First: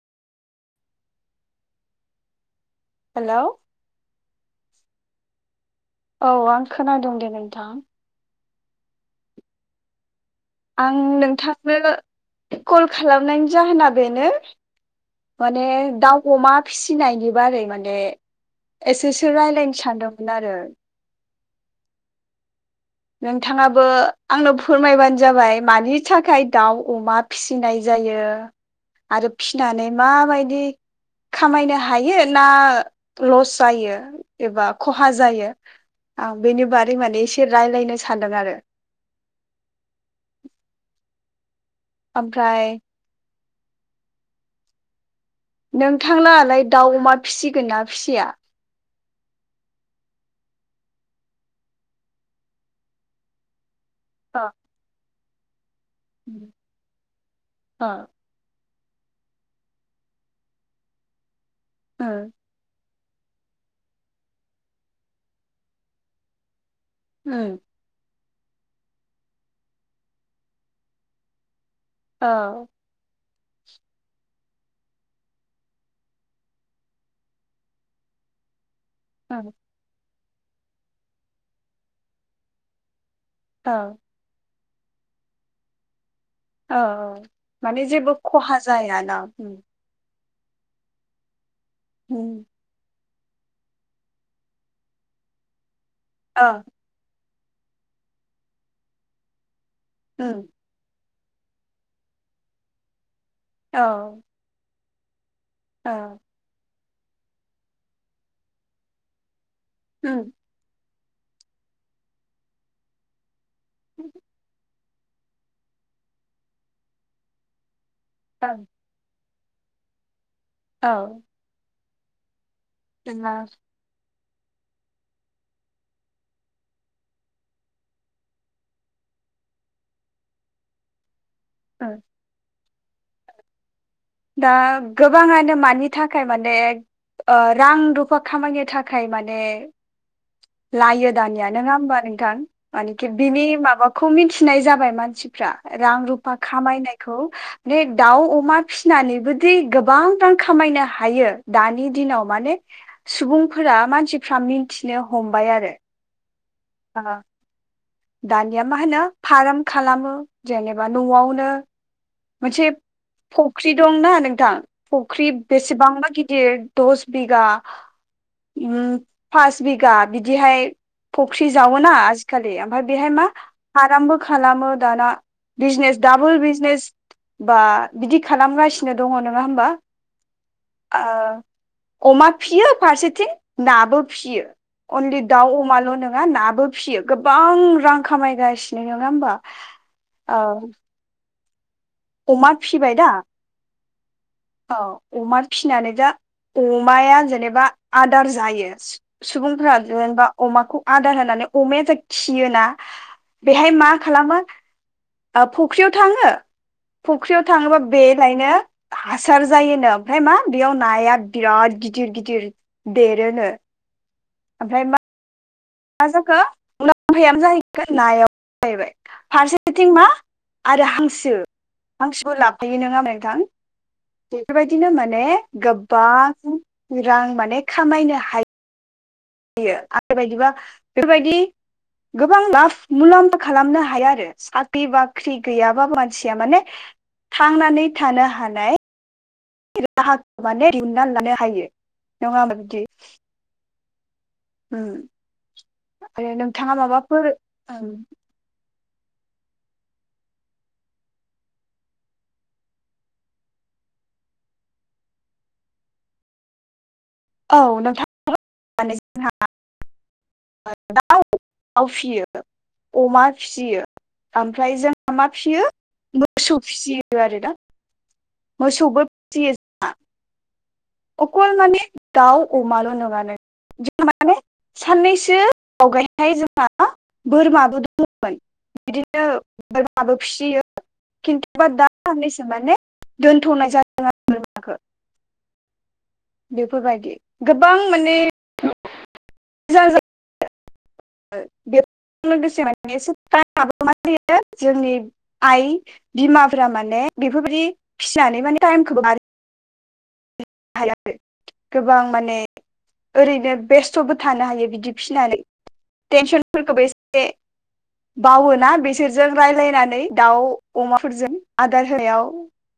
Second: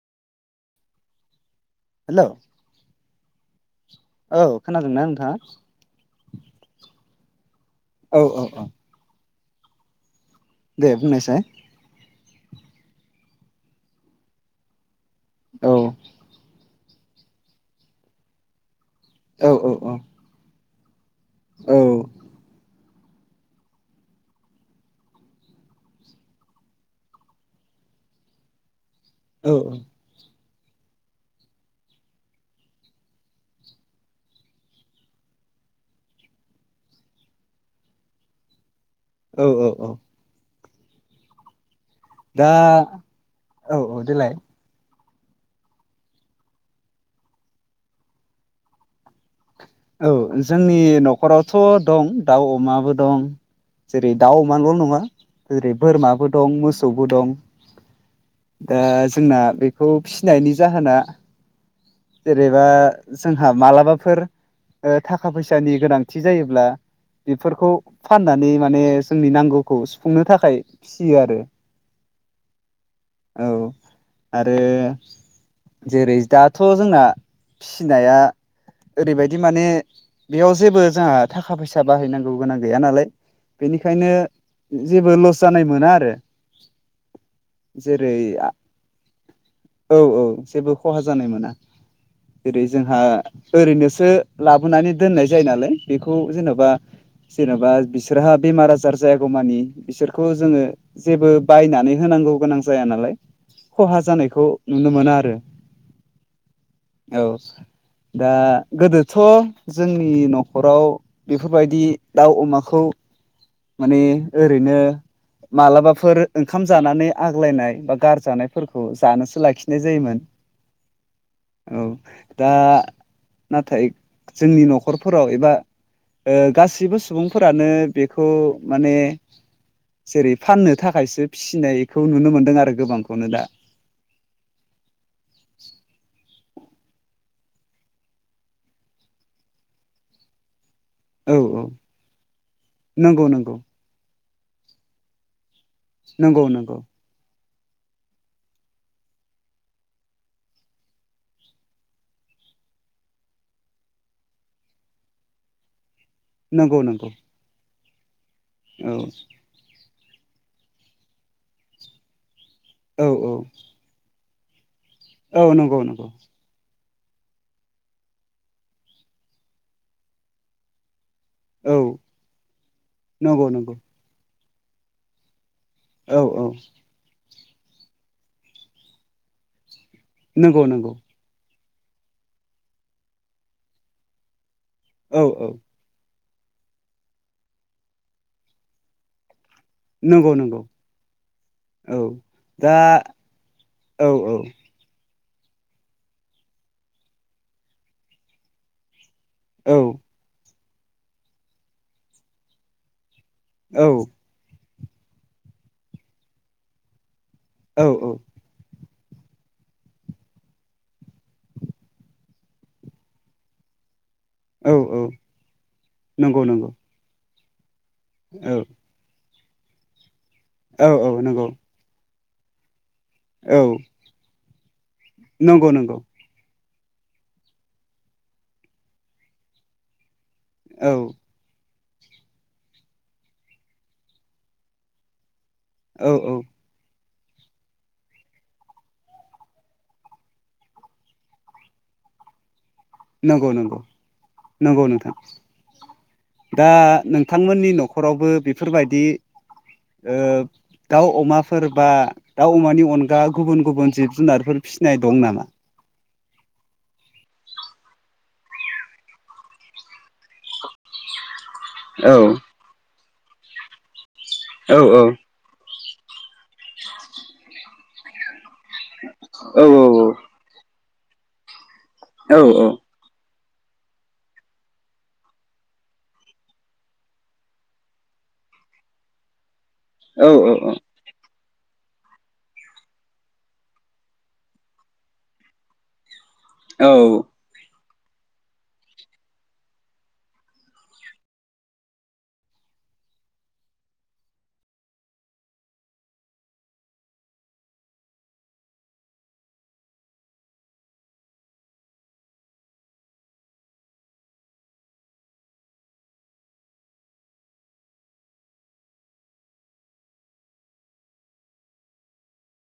हेल' hello औ खोनादोंना नोंथाङा? औ आं खोनादों दे नोंथां। औ औ औ। दे आं बुंनायसाय नोंथांनो कल खालामनायनि जाहोना बेनो माने औ दाउ, अमा फिसिनायनि बारै माने एसेसो औ औ रायज्लायनो औ सानदोंमोन आरो। औ। नोंथाङाबो आंनो फोरमायबानो जाबाय मानि थाखाय दाउ, अमा फिसिनाय जायो। जायो आरो औ फिसिनानै माबायदि। खामायनो हायोना लस जायो एबा खहा जायो। आं बेनि बारै माने एसे रायज्लायनो सानदों आरो। औ -औ -औ। दा ओमफ्राय। औ- औ देलाय नोंथां लाहालाय दाउ, अमा फिसिगोनना फिसिया। औ जोंनि न'खरावथ' दं दाउ अमाबो दं। जेरै दाउ औ अमाल' नङा जेरै बोरमाबो ओ दं मोसौबो दं। दा जोंना बेखौ फिसिनायनि जाहोना ओ जेरैबा जोंहा मालाबाफोर थाखा -फैसानि गोनांथि जायोब्ला ओ बेफोरखौ फाननानै माने जोंनि नांगौखौ सुफुंनो थाखाय फिसियो आरो। औ। औ आरो। जेरै दाथ' जोंना फिसिनाया ओरै बाय बिदि औ माने बेयाव जेबो जोंहा थाखा - फैसा बाहायनांगौ गोनां गैया नालाय। औ बेनिखायनो जेबो लस जानाय मोना आरो। औ - औ माने जेबो जेरै खहा जायाना। औ औ जेबो खहा जानाय मोना जेरै जोंहा ओरैनोसो लाबोनानै दोननाय जायो नालाय बेखौ जेन'बा जेन'बा बिसोरहा बेमार आजार जायागौ मानि बिसोरखौ उम जोङो जेबो बायनानै होनांगौ गोनां जाया नालाय खहा जानायखौ नुनो मोना आरो। औ औ दा गोदोथ' जोंनि न'खराव बेफोरबायदि दाउ अमाखौ माने ओरैनो मालाबाफोर ओंखाम जानानै आग्लायनाय बा गारजानायफोरखौ जानो लाखिनाय जायोमोन। औ औ दा नङा नाथाय जोंनि न'खरफोराव एबा गासिबो सुबुंफोरानो बेखौ माने जेरै फाननो थाखायसो फिसिनायखौ नुनो मोनदों आरो गोबांखौनो दा। दा गोबाङानो मानि थाखाय माने अनेग ओ रां रुफा खामायनो थाखाय माने लायो औ दानिया नङा होमबा नोंथां मानिखि नंगौ बिनि नंगौ माबाखौ मिथिनाय जाबाय मानसिफ्रा। रां रुफा नंगौ नंगौ खामायनायखौ माने दाउ अमा फिसिनानैबोदि गोबां रां खामायनो हायो दानि दिनाव माने सुबुंफोरा दा मानसिफ्रा मिथिनो हमबाय आरो नंगौ नोंथां। ओ, दानिया मा होनो फार्म खालामो जेनेबा न'आवनो मोनसे औ औ फख्रि दंना नोंथां फख्रि औ नंगौ नंगौ बेसेबांबा गिदिर दस बिगा उम फास बिगा बिदिहाय फुख्रि औ जावोना आजिखालि ओमफ्राय बेहाय मा नंगौ नंगौ फार्मबो खालामो दाना। बिजनेस औ दाबो बिजनेस बा बिदि खालामगासिनो दङ नङा होमबा? नंगौ नंगौ। अमा फियो फारसेथिं नाबो फियो अनलि औ औ दाउ अमाल' नों ङा नाबो फियो गोबां रां खामायगासिनो नङा होमबा? नंगौ औ नंगौ। औ अमा फिबाय दा औ औ अमा फिसिनानै दा अमाया जेनेबा आदार जायो। औ सुबुंफोरा जेनेबा अमाखौ आदार होनानै अमाय जे खियोना बेहाय औ मा खालामो फुख्रियाव थाङो फुख्रियाव थाङोबा औ बे लायनो हासार जायोनो ओमफ्राय मा बेयाव नाया बिराद गिदिर गिदिर देरोनो। औ ओमफ्राय मा औ। मा जाखो नंगौ नंगौ उनाव मुलाम्फायानो जाहैगोन नायाव औ जाहैबाय। फारसेथिं मा आरो औ औ हांसो नंगौ। हांसोबो लाफैयो नङा नोंथां औ बेफोरबायदिनो माने नंगौ नंगौ गोबां रां माने खामायनो हायो। आरो बायदिबा औ बेबायदि गोबां लाब मुलाम्फा खालामनो हायो आरो। साख्रि बाख्रि गैयाबाबो औ मानसिया औ माने थांनानै थानो हानाय राहाखौ माने दिुनानै लानो हायो नङा होमबा बिदि? नंगौ नंगौ। नंगौ उम नोंथां। आरो दा नोंथाङा माबाफोर नोंथांमोननि ओं न'खरावबो बे फोरबायदि ओ दाउ अमाफोर बा दाउ अमानि अनगा गुबुन गुबुन जिब जुनारफोर फिसिनाय दं नामा? औ नोंथां जोंहा। दाउ औ फिसियो अमा फियो ओमफ्राय औ जोंहा औ मा फिसियो मोसौ फिसियो आरोना। मोसौबो फिसियो औ जोंहा अकल माने औ दाउ अमाल' नङा नों जोंहा माने साननैसो आवगायहाय जोंहा बोरमाबो दङमोन। बिदिनो बोरमाबो फिसियो औ औ खिन्थु दा साननैसो माने दोनथ'नाय जादों आरो बोरमाखो। औ बेफोरबायदि गोबां माने [unintelligible] बे लोगोसे माने एसे [unintelligible] जोंनि आइ बिमाफोरा माने बेफोरबायदि फिसिनानै माने टाइमखो [unintelligible] गोबां माने ओरैनो बेस्थ'बो थानो हायो बिदि फिनानै टेनसनफोरखौबो एसे बावोना बिसोरजों रायज्लायनानै दाउ अमाफोरजों आदार होनायाव।